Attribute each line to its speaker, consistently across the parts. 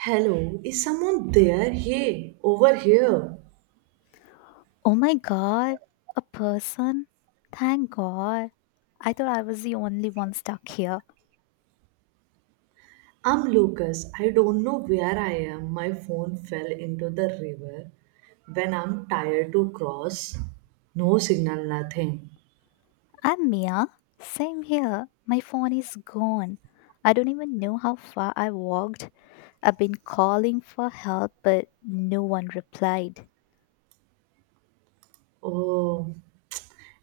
Speaker 1: Hello, is someone there? Hey, over here.
Speaker 2: Oh my god, a person? Thank god. I thought I was the only one stuck here.
Speaker 1: I'm Lucas. I don't know where I am. My phone fell into the river when I'm tired to cross. No signal, nothing.
Speaker 2: I'm Mia. Same here. My phone is gone. I don't even know how far I walked. I've been calling for help, but no one replied.
Speaker 1: Oh,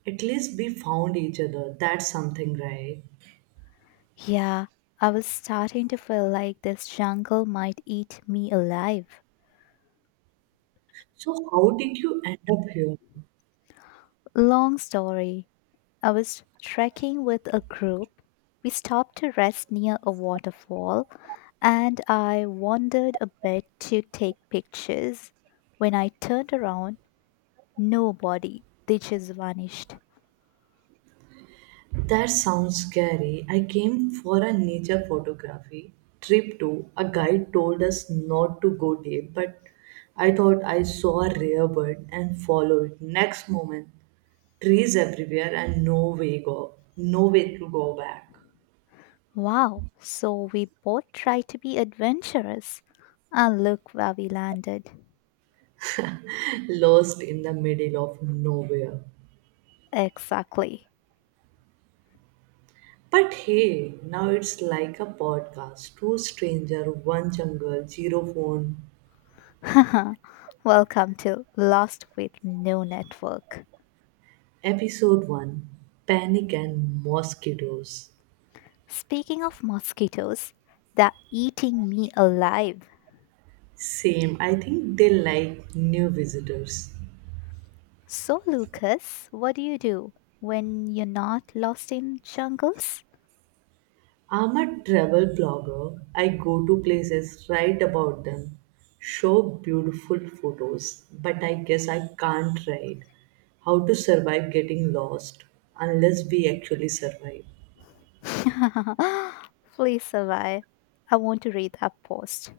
Speaker 1: at least we found each other. That's something, right?
Speaker 2: Yeah, I was starting to feel like this jungle might eat me alive.
Speaker 1: So, how did you end up here?
Speaker 2: Long story. I was trekking with a group. We stopped to rest near a waterfall and I wandered a bit to take pictures. When I turned around, nobody. They just vanished.
Speaker 1: That sounds scary. I came for a nature photography trip too. A guide told us not to go deep, but I thought I saw a rare bird and followed it. Next moment, trees everywhere and no way go, no way to go back.
Speaker 2: Wow, so we both tried to be adventurous. And look where we landed.
Speaker 1: Lost in the middle of nowhere.
Speaker 2: Exactly.
Speaker 1: But hey, now it's like a podcast. Two stranger, one jungle, zero phone.
Speaker 2: Welcome to Lost with No Network.
Speaker 1: Episode one: panic and mosquitoes.
Speaker 2: Speaking of mosquitoes, they're eating me alive.
Speaker 1: Same. I think they like new visitors.
Speaker 2: So, Lucas, what do you do when you're not lost in jungles?
Speaker 1: I'm a travel blogger. I go to places, write about them, show beautiful photos, but I guess I can't write how to survive getting lost unless we actually survive.
Speaker 2: Please survive. I want to read that post.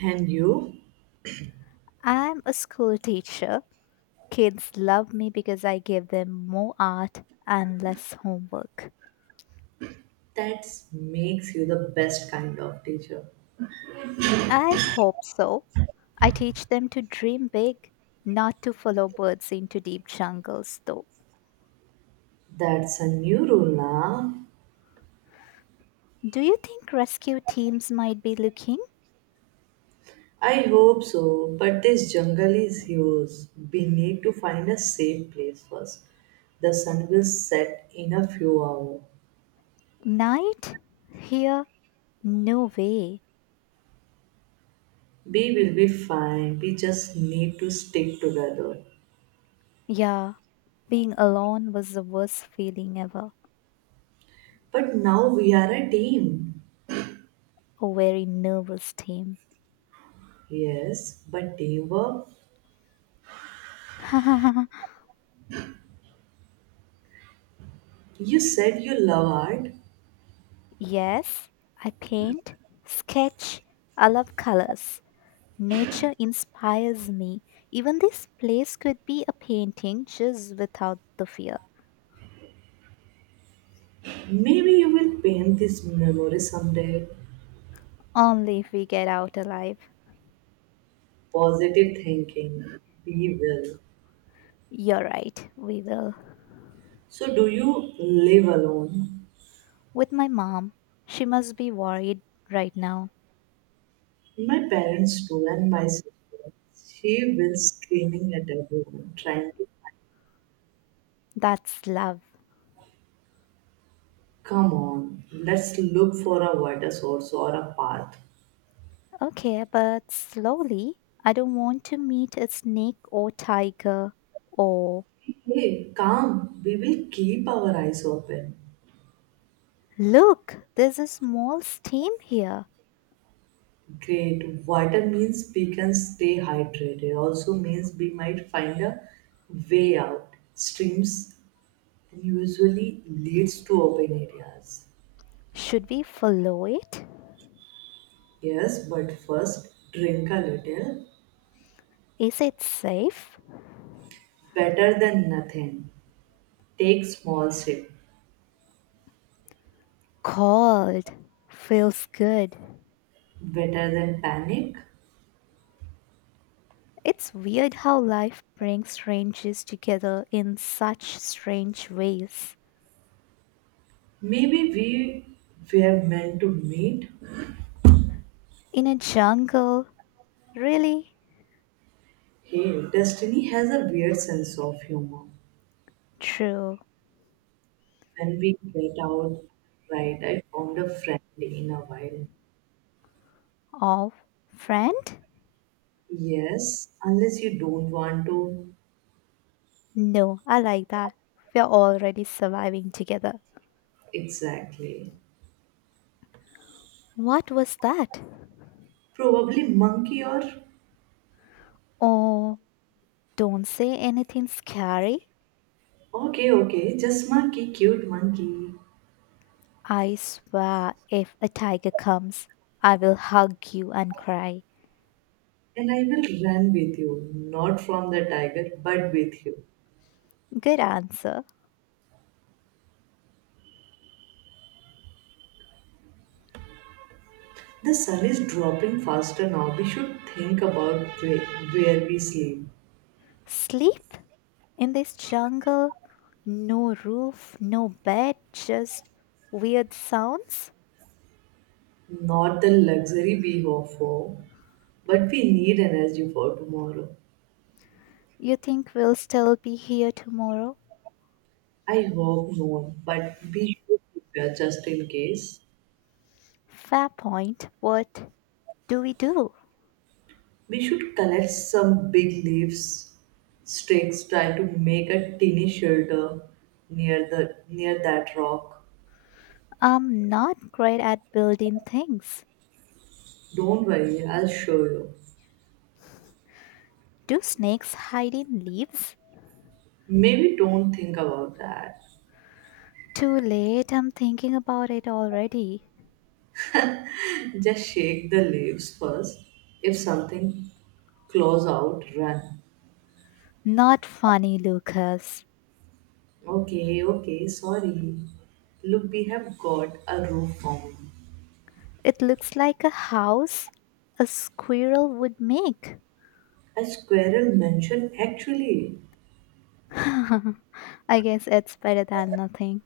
Speaker 1: And you?
Speaker 2: I'm a school teacher. Kids love me because I give them more art and less homework.
Speaker 1: That makes you the best kind of teacher.
Speaker 2: I hope so. I teach them to dream big, not to follow birds into deep jungles, though.
Speaker 1: That's a new rule now.
Speaker 2: Do you think rescue teams might be looking?
Speaker 1: I hope so, but this jungle is yours. We need to find a safe place first. The sun will set in a few hours.
Speaker 2: Night? Here? No way.
Speaker 1: We will be fine. We just need to stick together.
Speaker 2: Yeah, being alone was the worst feeling ever.
Speaker 1: But now we are a team.
Speaker 2: A very nervous team.
Speaker 1: Yes, but teamwork. You said you love art.
Speaker 2: Yes, I paint, sketch, I love colors. Nature inspires me. Even this place could be a painting just without the fear.
Speaker 1: Maybe you will paint this memory someday.
Speaker 2: Only if we get out alive.
Speaker 1: Positive thinking. We will.
Speaker 2: You're right, we will.
Speaker 1: So, do you live alone?
Speaker 2: With my mom, she must be worried right now.
Speaker 1: My parents too, and my sister. She was screaming at everyone, trying to
Speaker 2: That's love.
Speaker 1: come on, let's look for a water source or a path.
Speaker 2: Okay, but slowly. I don't want to meet a snake or tiger or.
Speaker 1: Hey, calm, we will keep our eyes open.
Speaker 2: Look, there's a small stream here.
Speaker 1: Great, water means we can stay hydrated, also means we might find a way out. Streams usually leads to open areas.
Speaker 2: Should we follow it?
Speaker 1: Yes, but first drink a little,
Speaker 2: Is it safe?
Speaker 1: better than nothing. Take small sips.
Speaker 2: Cold. Feels good.
Speaker 1: Better than panic.
Speaker 2: It's weird how life brings strangers together in such strange ways.
Speaker 1: Maybe we were meant to meet.
Speaker 2: In a jungle, really?
Speaker 1: Hey, destiny has a weird sense of humor.
Speaker 2: True.
Speaker 1: When we get out right, I found a friend in a while.
Speaker 2: Of friend?
Speaker 1: Yes, unless you don't want to.
Speaker 2: No, I like that. We're already surviving together.
Speaker 1: Exactly.
Speaker 2: What was that?
Speaker 1: Probably monkey or
Speaker 2: Oh, don't say anything scary.
Speaker 1: okay, okay, just monkey, cute monkey.
Speaker 2: I swear, if a tiger comes, I will hug you and cry.
Speaker 1: And I will run with you, not from the tiger, but with you.
Speaker 2: Good answer.
Speaker 1: The sun is dropping faster now. We should think about where we sleep.
Speaker 2: Sleep in this jungle? No roof, no bed, just weird sounds?
Speaker 1: Not the luxury we hope for, but we need energy for tomorrow.
Speaker 2: You think we'll still be here tomorrow?
Speaker 1: I hope not, but we should prepare just in case.
Speaker 2: Fair point. What do we do?
Speaker 1: We should collect some big leaves, sticks, try to make a tiny shelter near that rock.
Speaker 2: I'm not great at building things.
Speaker 1: Don't worry, I'll show you.
Speaker 2: Do snakes hide in leaves?
Speaker 1: Maybe don't think about that.
Speaker 2: Too late, I'm thinking about it already.
Speaker 1: Just shake the leaves first. If something claws out, run.
Speaker 2: Not funny, Lucas.
Speaker 1: Okay, okay, sorry. Look, we have got a roof form.
Speaker 2: It looks like a house a squirrel would make.
Speaker 1: A squirrel mentioned actually.
Speaker 2: I guess it's better than nothing.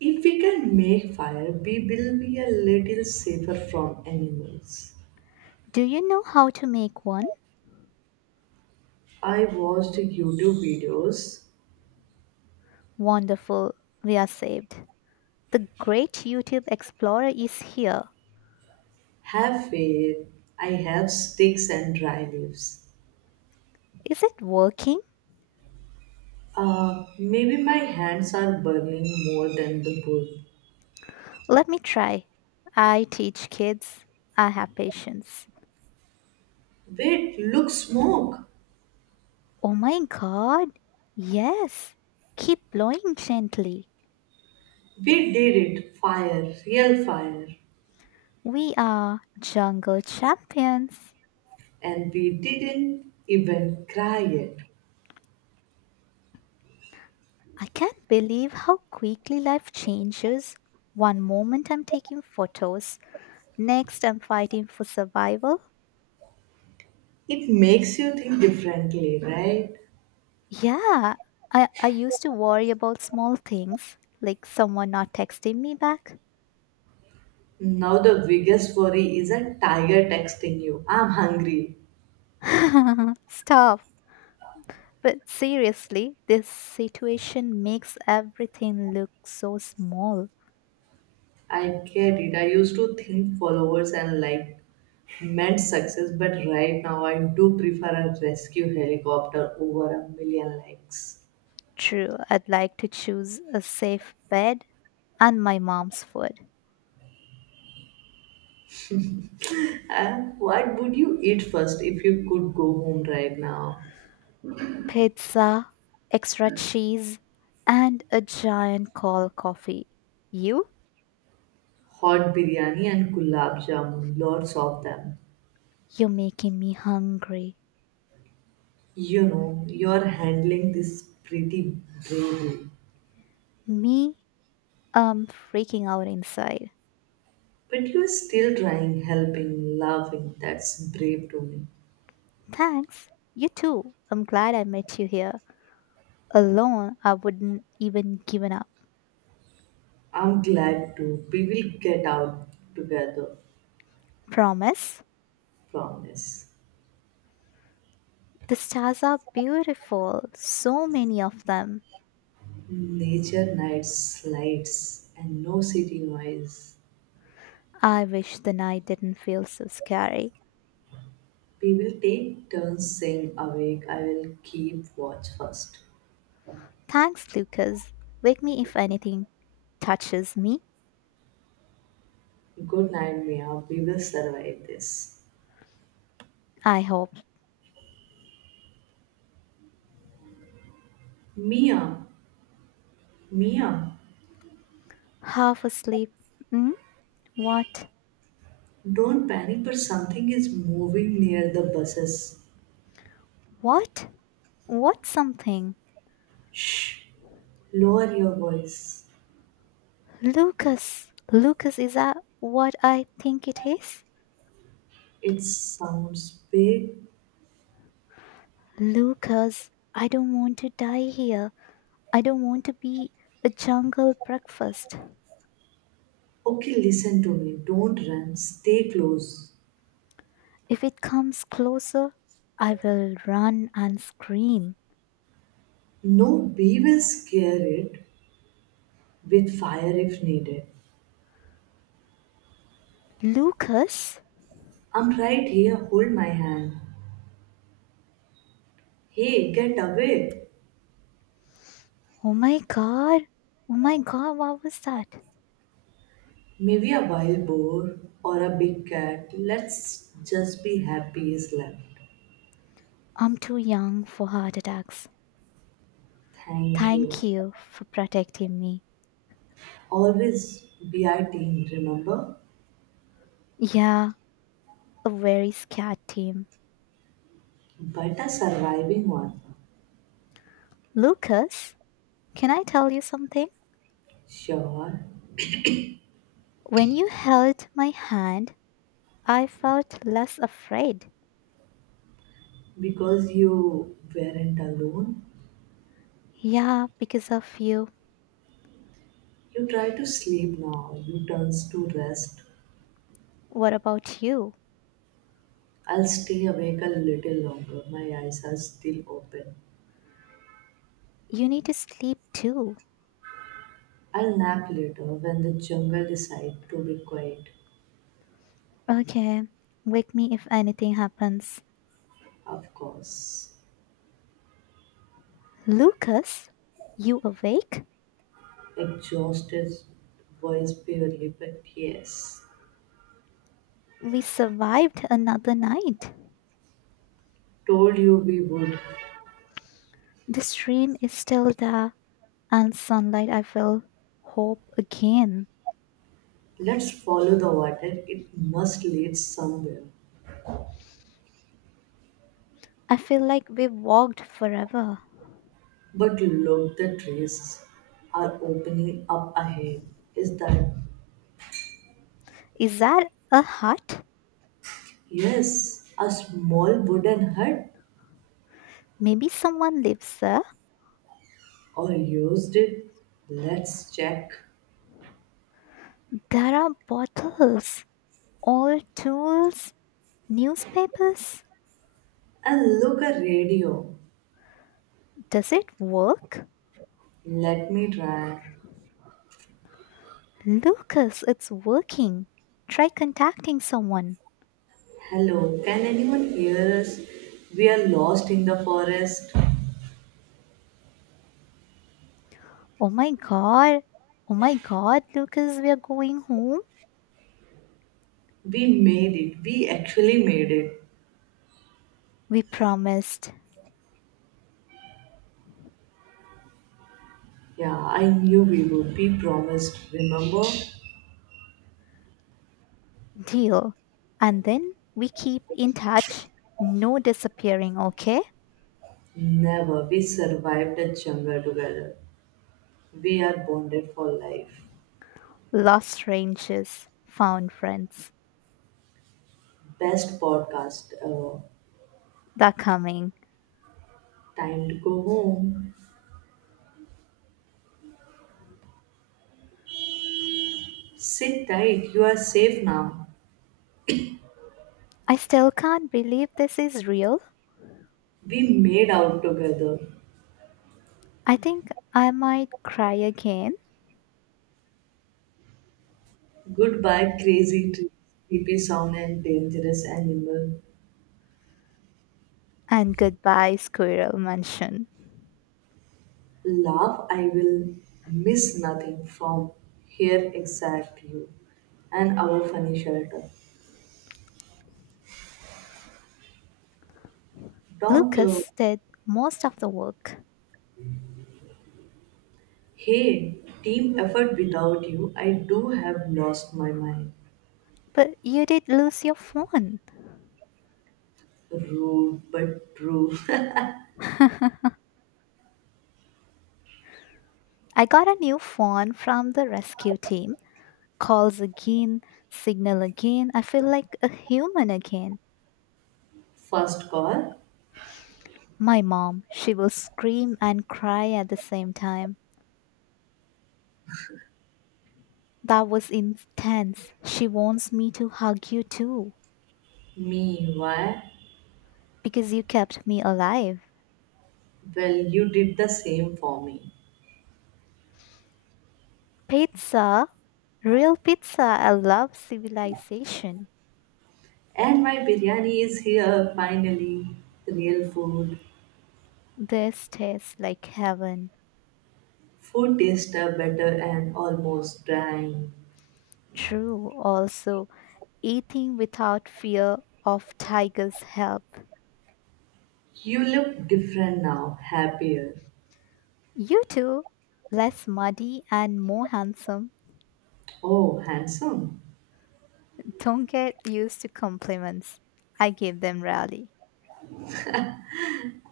Speaker 1: If we can make fire, we will be a little safer from animals.
Speaker 2: Do you know how to make one?
Speaker 1: I watched YouTube videos.
Speaker 2: Wonderful, we are saved. The great YouTube Explorer is here.
Speaker 1: Have faith. I have sticks and dry leaves.
Speaker 2: Is it working?
Speaker 1: Maybe my hands are burning more than the wood.
Speaker 2: Let me try. I teach kids. I have patience.
Speaker 1: Wait, look, smoke.
Speaker 2: Oh my god. Yes. Keep blowing gently.
Speaker 1: We did it. Fire, real fire.
Speaker 2: We are jungle champions.
Speaker 1: And we didn't even cry yet.
Speaker 2: I can't believe how quickly life changes. One moment I'm taking photos, next I'm fighting for survival.
Speaker 1: It makes you think differently, right?
Speaker 2: Yeah, I used to worry about small things, like someone not texting me back.
Speaker 1: Now the biggest worry is a tiger texting you. I'm hungry.
Speaker 2: Stop. But seriously, this situation makes everything look so small.
Speaker 1: I get it. I used to think followers and like meant success, but right now I do prefer a rescue helicopter over a million likes.
Speaker 2: True, I'd like to choose a safe bed and my mom's food,
Speaker 1: And what would you eat first if you could go home right now?
Speaker 2: pizza, extra cheese, and a giant cold coffee. You?
Speaker 1: Hot biryani and gulab jamun, lots of them.
Speaker 2: You're making me hungry.
Speaker 1: You know, you're handling this pretty bravely.
Speaker 2: Me? I'm freaking out inside.
Speaker 1: But you're still trying, helping, laughing. That's brave to me.
Speaker 2: Thanks. You too. I'm glad I met you here. Alone, I wouldn't even given up.
Speaker 1: I'm glad too. We will get out together,
Speaker 2: Promise?
Speaker 1: promise.
Speaker 2: The stars are beautiful. So many of them.
Speaker 1: Nature nights, lights, and no city noise.
Speaker 2: I wish the night didn't feel so scary.
Speaker 1: We will take turns staying awake. I will keep watch first.
Speaker 2: Thanks, Lucas. Wake me if anything touches me.
Speaker 1: Good night, Mia. We will survive this.
Speaker 2: I hope.
Speaker 1: Mia, Mia,
Speaker 2: Half asleep. Hmm? What?
Speaker 1: don't panic, but something is moving near the buses.
Speaker 2: What? What something?
Speaker 1: Shh, lower your voice.
Speaker 2: Lucas. Lucas, is that what I think it is?
Speaker 1: It sounds big.
Speaker 2: Lucas, I don't want to die here. I don't want to be a jungle breakfast.
Speaker 1: Okay, listen to me. Don't run. Stay close.
Speaker 2: If it comes closer, I will run and scream.
Speaker 1: No bee will scare it with fire if needed.
Speaker 2: Lucas?
Speaker 1: I'm right here. Hold my hand. Hey, get away.
Speaker 2: Oh my god. Oh my god, what was that?
Speaker 1: Maybe a wild boar or a big cat. Let's just be happy is left.
Speaker 2: I'm too young for heart attacks.
Speaker 1: Thank you.
Speaker 2: Thank you for protecting me.
Speaker 1: Always be our team, remember?
Speaker 2: Yeah, a very scared team.
Speaker 1: But a surviving one.
Speaker 2: Lucas, can I tell you something?
Speaker 1: Sure,
Speaker 2: When you held my hand, I felt less afraid.
Speaker 1: because you weren't alone.
Speaker 2: Yeah, because of you.
Speaker 1: You try to sleep now, you turns to rest.
Speaker 2: What about you?
Speaker 1: I'll stay awake a little longer, my eyes are still open.
Speaker 2: You need to sleep too.
Speaker 1: I'll nap later when the jungle decide to be quiet,
Speaker 2: Okay, wake me if anything happens.
Speaker 1: of course.
Speaker 2: Lucas, you awake?
Speaker 1: Exhausted voice barely, but yes.
Speaker 2: We survived another night.
Speaker 1: Told you we would.
Speaker 2: The stream is still there, and sunlight, I feel hope again.
Speaker 1: Let's follow the water, it must lead somewhere.
Speaker 2: I feel like we've walked forever.
Speaker 1: But look, the trees are opening up ahead. Is that,
Speaker 2: Is that a hut?
Speaker 1: yes, a small wooden hut
Speaker 2: Maybe someone lives there.
Speaker 1: or used it? Let's check.
Speaker 2: There are bottles, old tools, newspapers.
Speaker 1: And look, a radio.
Speaker 2: Does it work?
Speaker 1: Let me try.
Speaker 2: Lucas, it's working. Try contacting someone.
Speaker 1: Hello, can anyone hear us? We are lost in the forest.
Speaker 2: Oh my god. Oh my god, Lucas, we are going home.
Speaker 1: We made it. We actually made it.
Speaker 2: We promised.
Speaker 1: Yeah, I knew we would. We promised, remember?
Speaker 2: Deal. And then we keep in touch. No disappearing, okay?
Speaker 1: Never. We survived the jungle together. We are bonded for life.
Speaker 2: Lost ranges, found friends.
Speaker 1: Best podcast.
Speaker 2: They're coming.
Speaker 1: Time to go home. Sit tight. You are safe now.
Speaker 2: I still can't believe this is real.
Speaker 1: We made out together.
Speaker 2: I think I might cry again.
Speaker 1: Goodbye, crazy tree, creepy sound, and dangerous animal.
Speaker 2: And goodbye, Squirrel Mansion.
Speaker 1: Laugh, I will miss nothing from here except you and our funny shelter. Doctor,
Speaker 2: Lucas did most of the work.
Speaker 1: hey, team effort without you, I do have lost my mind.
Speaker 2: But you did lose your phone.
Speaker 1: Rude but true.
Speaker 2: I got a new phone from the rescue team. Calls again, signal again. I feel like a human again.
Speaker 1: First call,
Speaker 2: My mom, she will scream and cry at the same time. That was intense. She wants me to hug you too
Speaker 1: me, why?
Speaker 2: because you kept me alive.
Speaker 1: Well, you did the same for me.
Speaker 2: Pizza, real pizza. I love civilization.
Speaker 1: And my biryani is here finally. Real food.
Speaker 2: This tastes like heaven.
Speaker 1: Food tastes better and almost dying.
Speaker 2: True, also eating without fear of tiger's help.
Speaker 1: You look different now, happier.
Speaker 2: You too, less muddy and more handsome,
Speaker 1: Oh, handsome.
Speaker 2: don't get used to compliments. I give them rarely.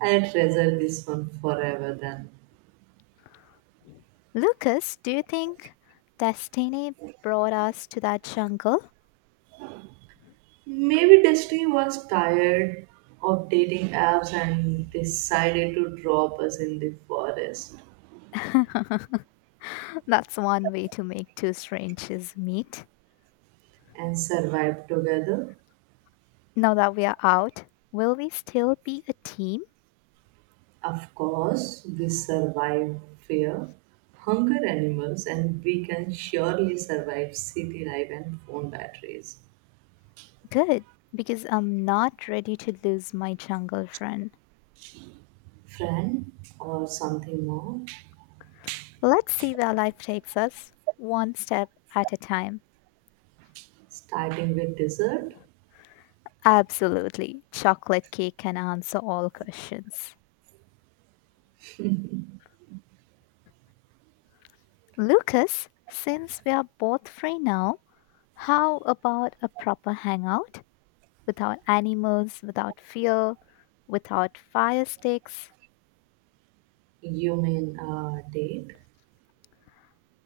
Speaker 1: I treasure this one forever then.
Speaker 2: Lucas, do you think destiny brought us to that jungle?
Speaker 1: Maybe destiny was tired of dating apps and decided to drop us in the forest
Speaker 2: That's one way to make two strangers meet.
Speaker 1: and survive together.
Speaker 2: Now that we are out, will we still be a team?
Speaker 1: Of course, we survive fear, hunger animals, and we can surely survive city life and phone batteries.
Speaker 2: Good, because I'm not ready to lose my jungle friend.
Speaker 1: Friend, or something more,
Speaker 2: Let's see where life takes us, one step at a time.
Speaker 1: starting with dessert.
Speaker 2: Absolutely, chocolate cake can answer all questions. Lucas, since we are both free now, how about a proper hangout? Without animals, without fear, without fire sticks.
Speaker 1: You mean a date?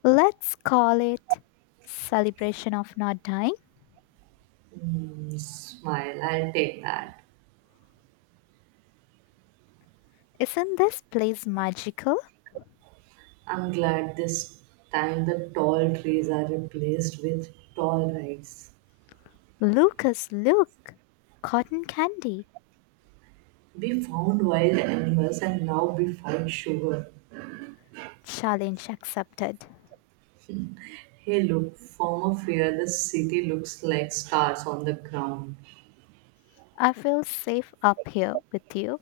Speaker 2: Let's call it Celebration of Not Dying.
Speaker 1: Mm, smile, I'll take that.
Speaker 2: Isn't this place magical?
Speaker 1: I'm glad this time the tall trees are replaced with tall rice.
Speaker 2: Lucas, look! Cotton candy.
Speaker 1: We found wild animals and now we fight sugar.
Speaker 2: Challenge accepted.
Speaker 1: Hey, look, from up here, the city looks like stars on the ground.
Speaker 2: I feel safe up here with you.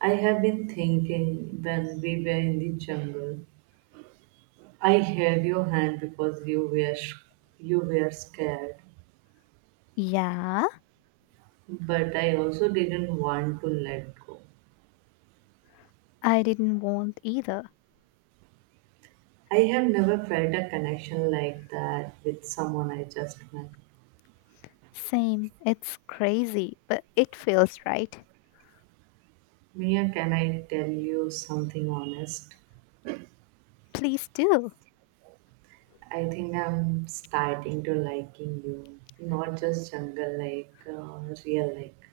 Speaker 1: I have been thinking when we were in the jungle, I held your hand because you were scared,
Speaker 2: Yeah,
Speaker 1: but I also didn't want to let go.
Speaker 2: I didn't want either.
Speaker 1: I have never felt a connection like that with someone I just met.
Speaker 2: Same, it's crazy, but it feels right.
Speaker 1: Mia, can I tell you something honest?
Speaker 2: Please do.
Speaker 1: I think I'm starting to liking you, not just jungle like, real like.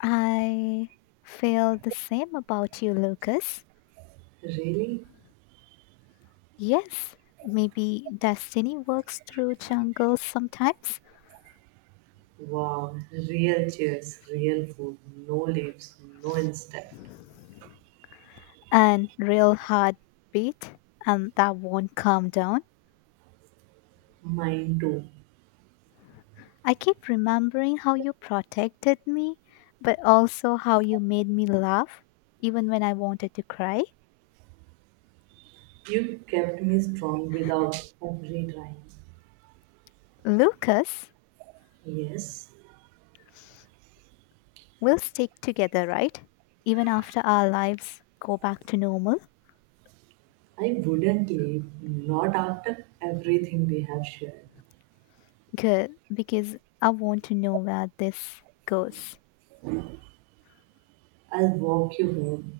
Speaker 2: I feel the same about you, Lucas.
Speaker 1: Really?
Speaker 2: Yes, maybe destiny works through jungles sometimes
Speaker 1: Wow, real chairs, real food, no leaves, no insect.
Speaker 2: and real heartbeat, and that won't calm down.
Speaker 1: Mine too.
Speaker 2: I keep remembering how you protected me, but also how you made me laugh, even when I wanted to cry.
Speaker 1: You kept me strong without every trying.
Speaker 2: Lucas,
Speaker 1: Yes,
Speaker 2: we'll stick together, right? Even after our lives go back to normal?
Speaker 1: I wouldn't leave, not after everything we have shared.
Speaker 2: Good, because I want to know where this goes.
Speaker 1: I'll walk you home.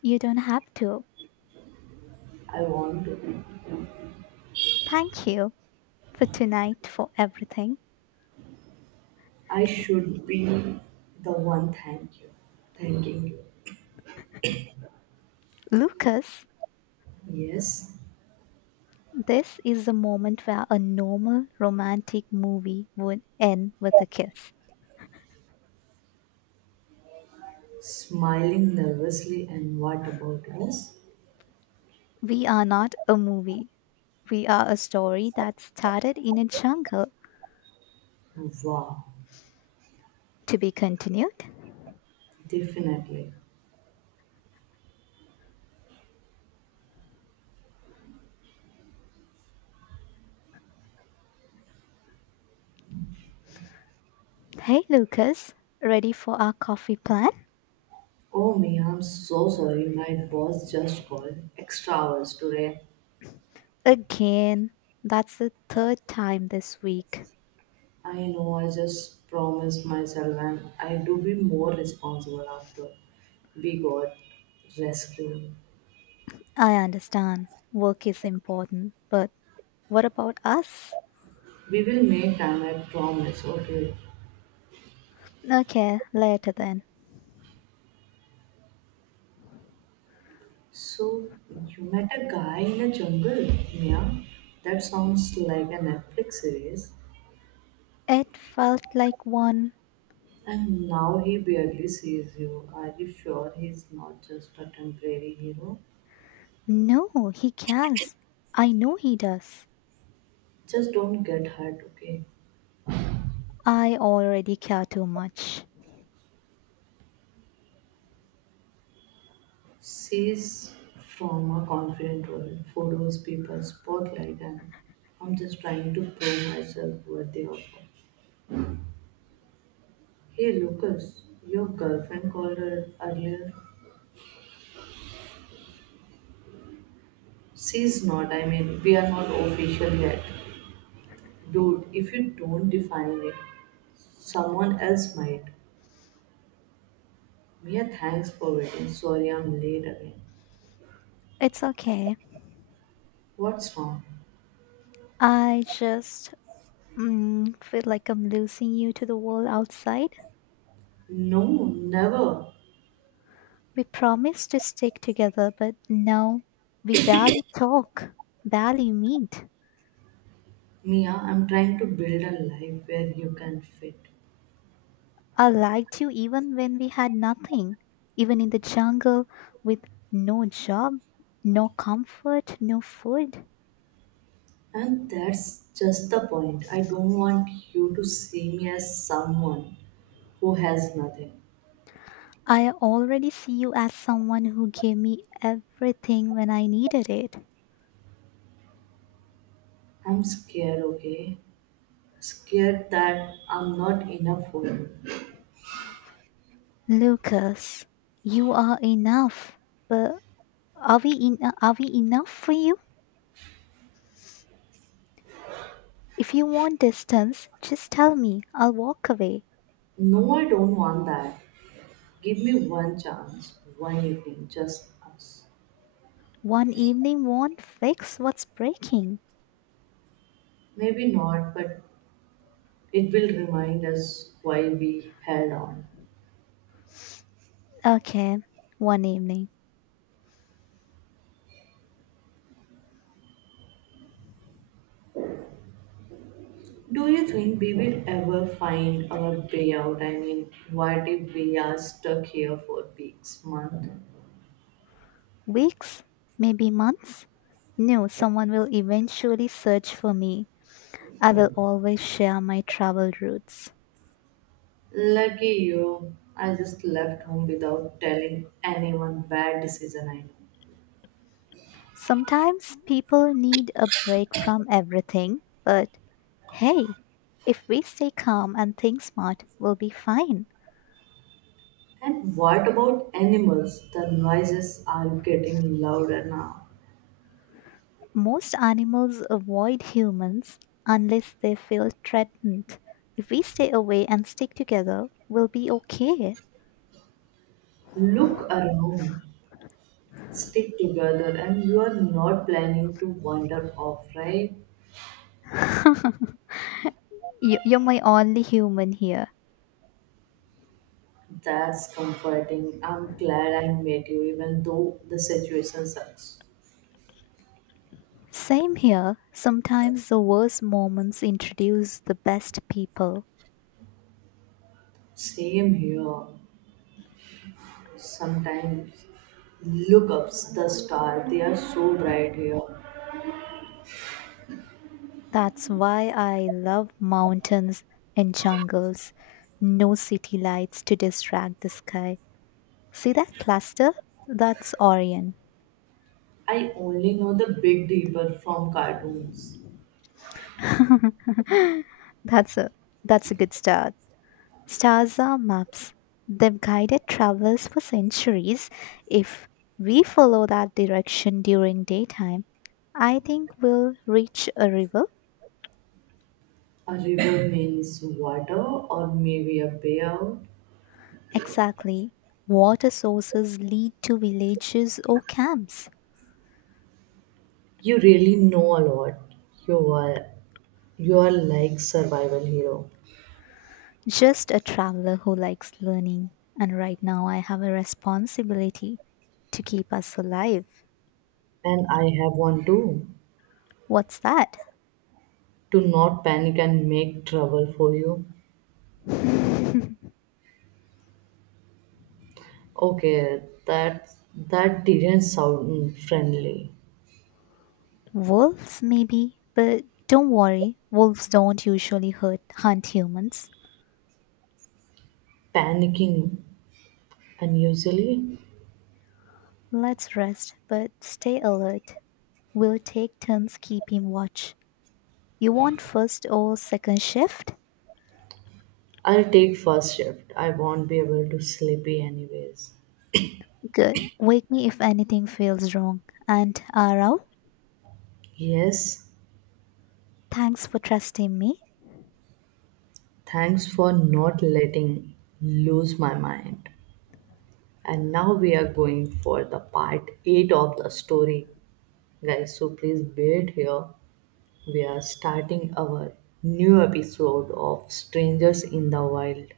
Speaker 2: You don't have to.
Speaker 1: I want to.
Speaker 2: Thank you for tonight, for everything.
Speaker 1: I should be the one thank you. Thanking you.
Speaker 2: Lucas,
Speaker 1: Yes,
Speaker 2: this is the moment where a normal romantic movie would end with a kiss.
Speaker 1: smiling nervously, and what about us?
Speaker 2: We are not a movie. We are a story that started in a jungle
Speaker 1: Wow,
Speaker 2: to be continued.
Speaker 1: definitely.
Speaker 2: Hey, Lucas, ready for our coffee plan?
Speaker 1: Oh me, I'm so sorry. My boss just called extra hours today.
Speaker 2: Again, that's the third time this week.
Speaker 1: I know I just promised myself and I do be more responsible after we got rescued.
Speaker 2: I understand work is important, but what about us?
Speaker 1: We will make time, I promise, okay?
Speaker 2: Okay, later then.
Speaker 1: So you met a guy in a jungle, Mia? That sounds like a Netflix series.
Speaker 2: It felt like one.
Speaker 1: And now he barely sees you. Are you sure he's not just a temporary hero?
Speaker 2: No, he cares. I know he does.
Speaker 1: Just don't get hurt, okay?
Speaker 2: I already care too much.
Speaker 1: She's from a confident role, photos, people, spotlight, and I'm just trying to prove myself worthy of her. Hey Lucas, your girlfriend called her earlier. She's not, I mean, we are not official yet. Dude, if you don't define it, someone else might. Mia, thanks for waiting. Sorry I'm late again.
Speaker 2: It's okay.
Speaker 1: What's wrong?
Speaker 2: I just feel like I'm losing you to the world outside.
Speaker 1: No, never.
Speaker 2: We promised to stick together, but now we barely talk, barely meet.
Speaker 1: Mia, I'm trying to build a life where you can fit.
Speaker 2: I liked you even when we had nothing, even in the jungle with no job, no comfort, no food.
Speaker 1: And that's just the point. I don't want you to see me as someone who has nothing.
Speaker 2: I already see you as someone who gave me everything when I needed it.
Speaker 1: I'm scared, okay? Scared that I'm not enough for you.
Speaker 2: Lucas, you are enough. But are we in, are we enough for you? If you want distance, just tell me. I'll walk away.
Speaker 1: No, I don't want that. Give me one chance, one evening, just us.
Speaker 2: One evening won't fix what's breaking.
Speaker 1: Maybe not, but it will remind us why we held on.
Speaker 2: Okay, one evening.
Speaker 1: Do you think we will ever find our way out? I mean, what if we are stuck here for weeks, months?
Speaker 2: Weeks, maybe months? No, someone will eventually search for me. I will always share my travel routes.
Speaker 1: Lucky you, I just left home without telling anyone bad decision I know.
Speaker 2: Sometimes people need a break from everything, but hey, if we stay calm and think smart, we'll be fine.
Speaker 1: And what about animals? The noises are getting louder now.
Speaker 2: Most animals avoid humans unless they feel threatened. If we stay away and stick together, we'll be okay.
Speaker 1: Look around, stick together, and you are not planning to wander off, right?
Speaker 2: You're my only human here.
Speaker 1: That's comforting. I'm glad I met you, even though the situation sucks.
Speaker 2: Same here. Sometimes the worst moments introduce the best people.
Speaker 1: Same here. Sometimes look up the star, they are so bright here.
Speaker 2: That's why I love mountains and jungles. No city lights to distract the sky. See that cluster? That's Orion.
Speaker 1: I only know the big deeper from cartoons.
Speaker 2: that's a that's a good start. Stars are maps. They've guided travelers for centuries. If we follow that direction during daytime, I think we'll reach a river.
Speaker 1: A river means water or maybe a payout.
Speaker 2: Exactly. Water sources lead to villages or camps.
Speaker 1: You really know a lot. You are you are like survival hero.
Speaker 2: Just a traveler who likes learning. And right now, I have a responsibility to keep us alive.
Speaker 1: And I have one too.
Speaker 2: What's that?
Speaker 1: To not panic and make trouble for you. Okay, that didn't sound friendly.
Speaker 2: Wolves, maybe? But don't worry, wolves don't usually hunt humans.
Speaker 1: Panicking unusually.
Speaker 2: Let's rest, but stay alert. We'll take turns keeping watch. You want first or second shift?
Speaker 1: I'll take first shift. I won't be able to sleepy anyways.
Speaker 2: Good. Wake me if anything feels wrong. And Arau?
Speaker 1: Yes,
Speaker 2: Thanks for trusting me.
Speaker 1: thanks for not letting lose my mind. And now we are going for the part 8 of the story. Guys, so please wait here. We are starting our new episode of Strangers in the Wild.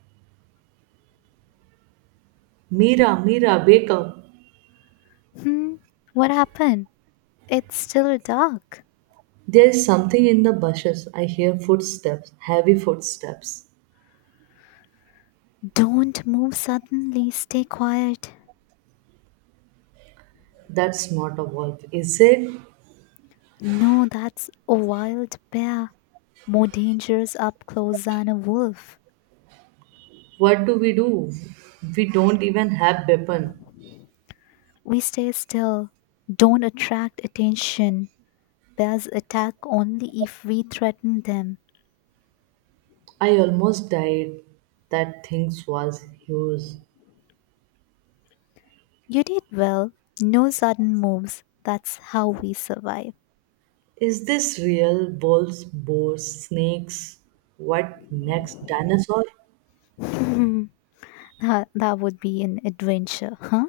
Speaker 1: Mira, Mira, wake up.
Speaker 2: Hmm, what happened? It's still dark.
Speaker 1: There is something in the bushes. I hear footsteps, heavy footsteps.
Speaker 2: Don't move suddenly, stay quiet.
Speaker 1: That's not a wolf, is it?
Speaker 2: No, that's a wild bear. More dangerous up close than a wolf.
Speaker 1: What do? We don't even have weapon.
Speaker 2: We stay still. Don't attract attention. Bears attack only if we threaten them.
Speaker 1: I almost died. That thing was huge.
Speaker 2: You did well. No sudden moves. That's how we survive.
Speaker 1: Is this real? Bulls, boars, snakes? What next? Dinosaur?
Speaker 2: that, that would be an adventure, huh?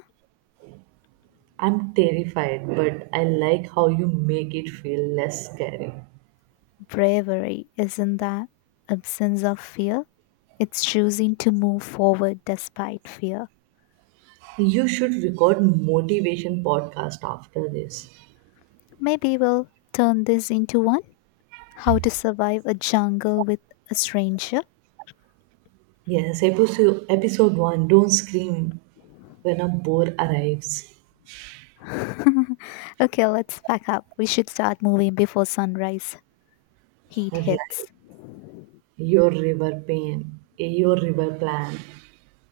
Speaker 1: I'm terrified, but I like how you make it feel less scary.
Speaker 2: Bravery isn't the absence of fear, it's choosing to move forward despite fear.
Speaker 1: You should record motivation podcast after this.
Speaker 2: Maybe we'll turn this into one: How to Survive a Jungle with a Stranger.
Speaker 1: Yes, episode one. Don't scream when a boar arrives.
Speaker 2: Okay, let's pack up. We should start moving before sunrise. Heat
Speaker 1: Right.
Speaker 2: hits.
Speaker 1: Your river pain. Your river plan.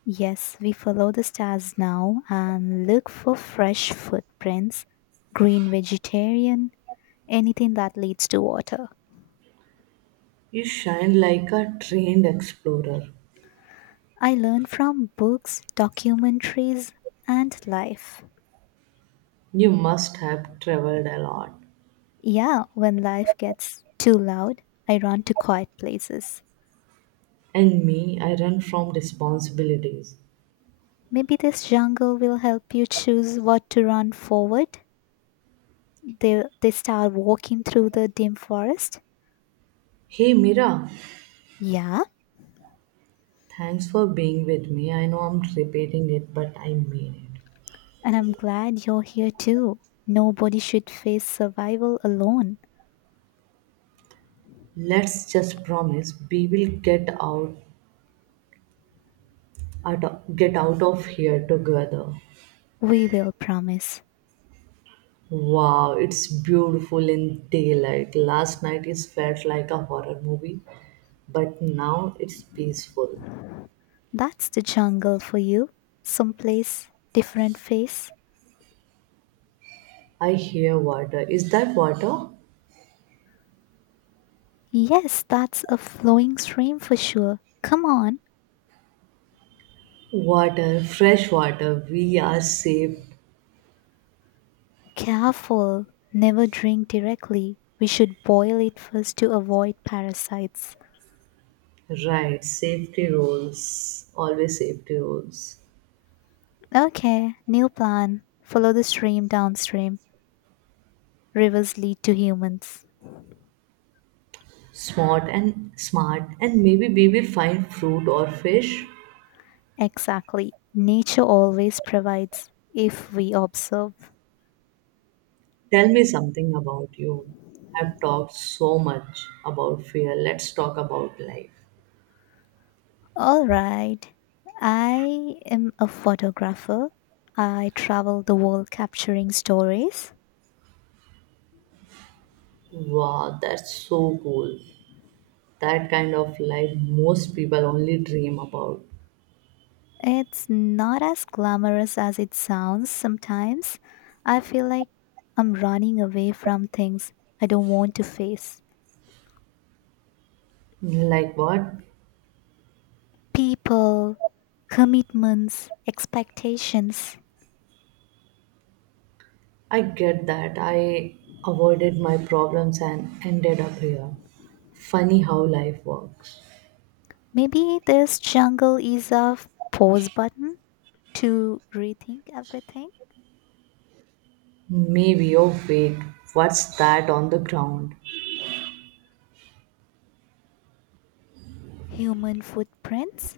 Speaker 2: Yes, we follow the stars now and look for fresh footprints, green vegetarian, anything that leads to water.
Speaker 1: You shine like a trained explorer.
Speaker 2: I learn from books, documentaries, and life.
Speaker 1: You must have traveled a lot.
Speaker 2: Yeah, when life gets too loud, I run to quiet places.
Speaker 1: And me, I run from responsibilities.
Speaker 2: Maybe this jungle will help you choose what to run forward. They start walking through the dim forest.
Speaker 1: Hey, Mira,
Speaker 2: Yeah,
Speaker 1: thanks for being with me. I know I'm repeating it, but I mean it.
Speaker 2: and I'm glad you're here too. Nobody should face survival alone.
Speaker 1: Let's just promise we will get out, get out of here together.
Speaker 2: We will promise.
Speaker 1: Wow, it's beautiful in daylight. Last night it felt like a horror movie, but now it's peaceful.
Speaker 2: That's the jungle for you. Someplace different face.
Speaker 1: I hear water. Is that water?
Speaker 2: Yes, that's a flowing stream for sure. Come on,
Speaker 1: Water, fresh water, we are safe,
Speaker 2: careful. Never drink directly. We should boil it first to avoid parasites.
Speaker 1: right? Safety rules, always safety rules.
Speaker 2: Okay, new plan. Follow the stream downstream. Rivers lead to humans.
Speaker 1: Smart and smart, and maybe we will find fruit or fish.
Speaker 2: Exactly. Nature always provides if we observe.
Speaker 1: Tell me something about you. I've talked so much about fear. Let's talk about life.
Speaker 2: All right. I am a photographer. I travel the world capturing stories.
Speaker 1: Wow, that's so cool. That kind of life most people only dream about.
Speaker 2: It's not as glamorous as it sounds sometimes. I feel like I'm running away from things I don't want to face:
Speaker 1: Like what?
Speaker 2: people, commitments, expectations.
Speaker 1: I get that. I avoided my problems and ended up here. Funny how life works.
Speaker 2: Maybe this jungle is a pause button to rethink everything.
Speaker 1: Maybe, oh wait, what's that on the ground?
Speaker 2: Human footprints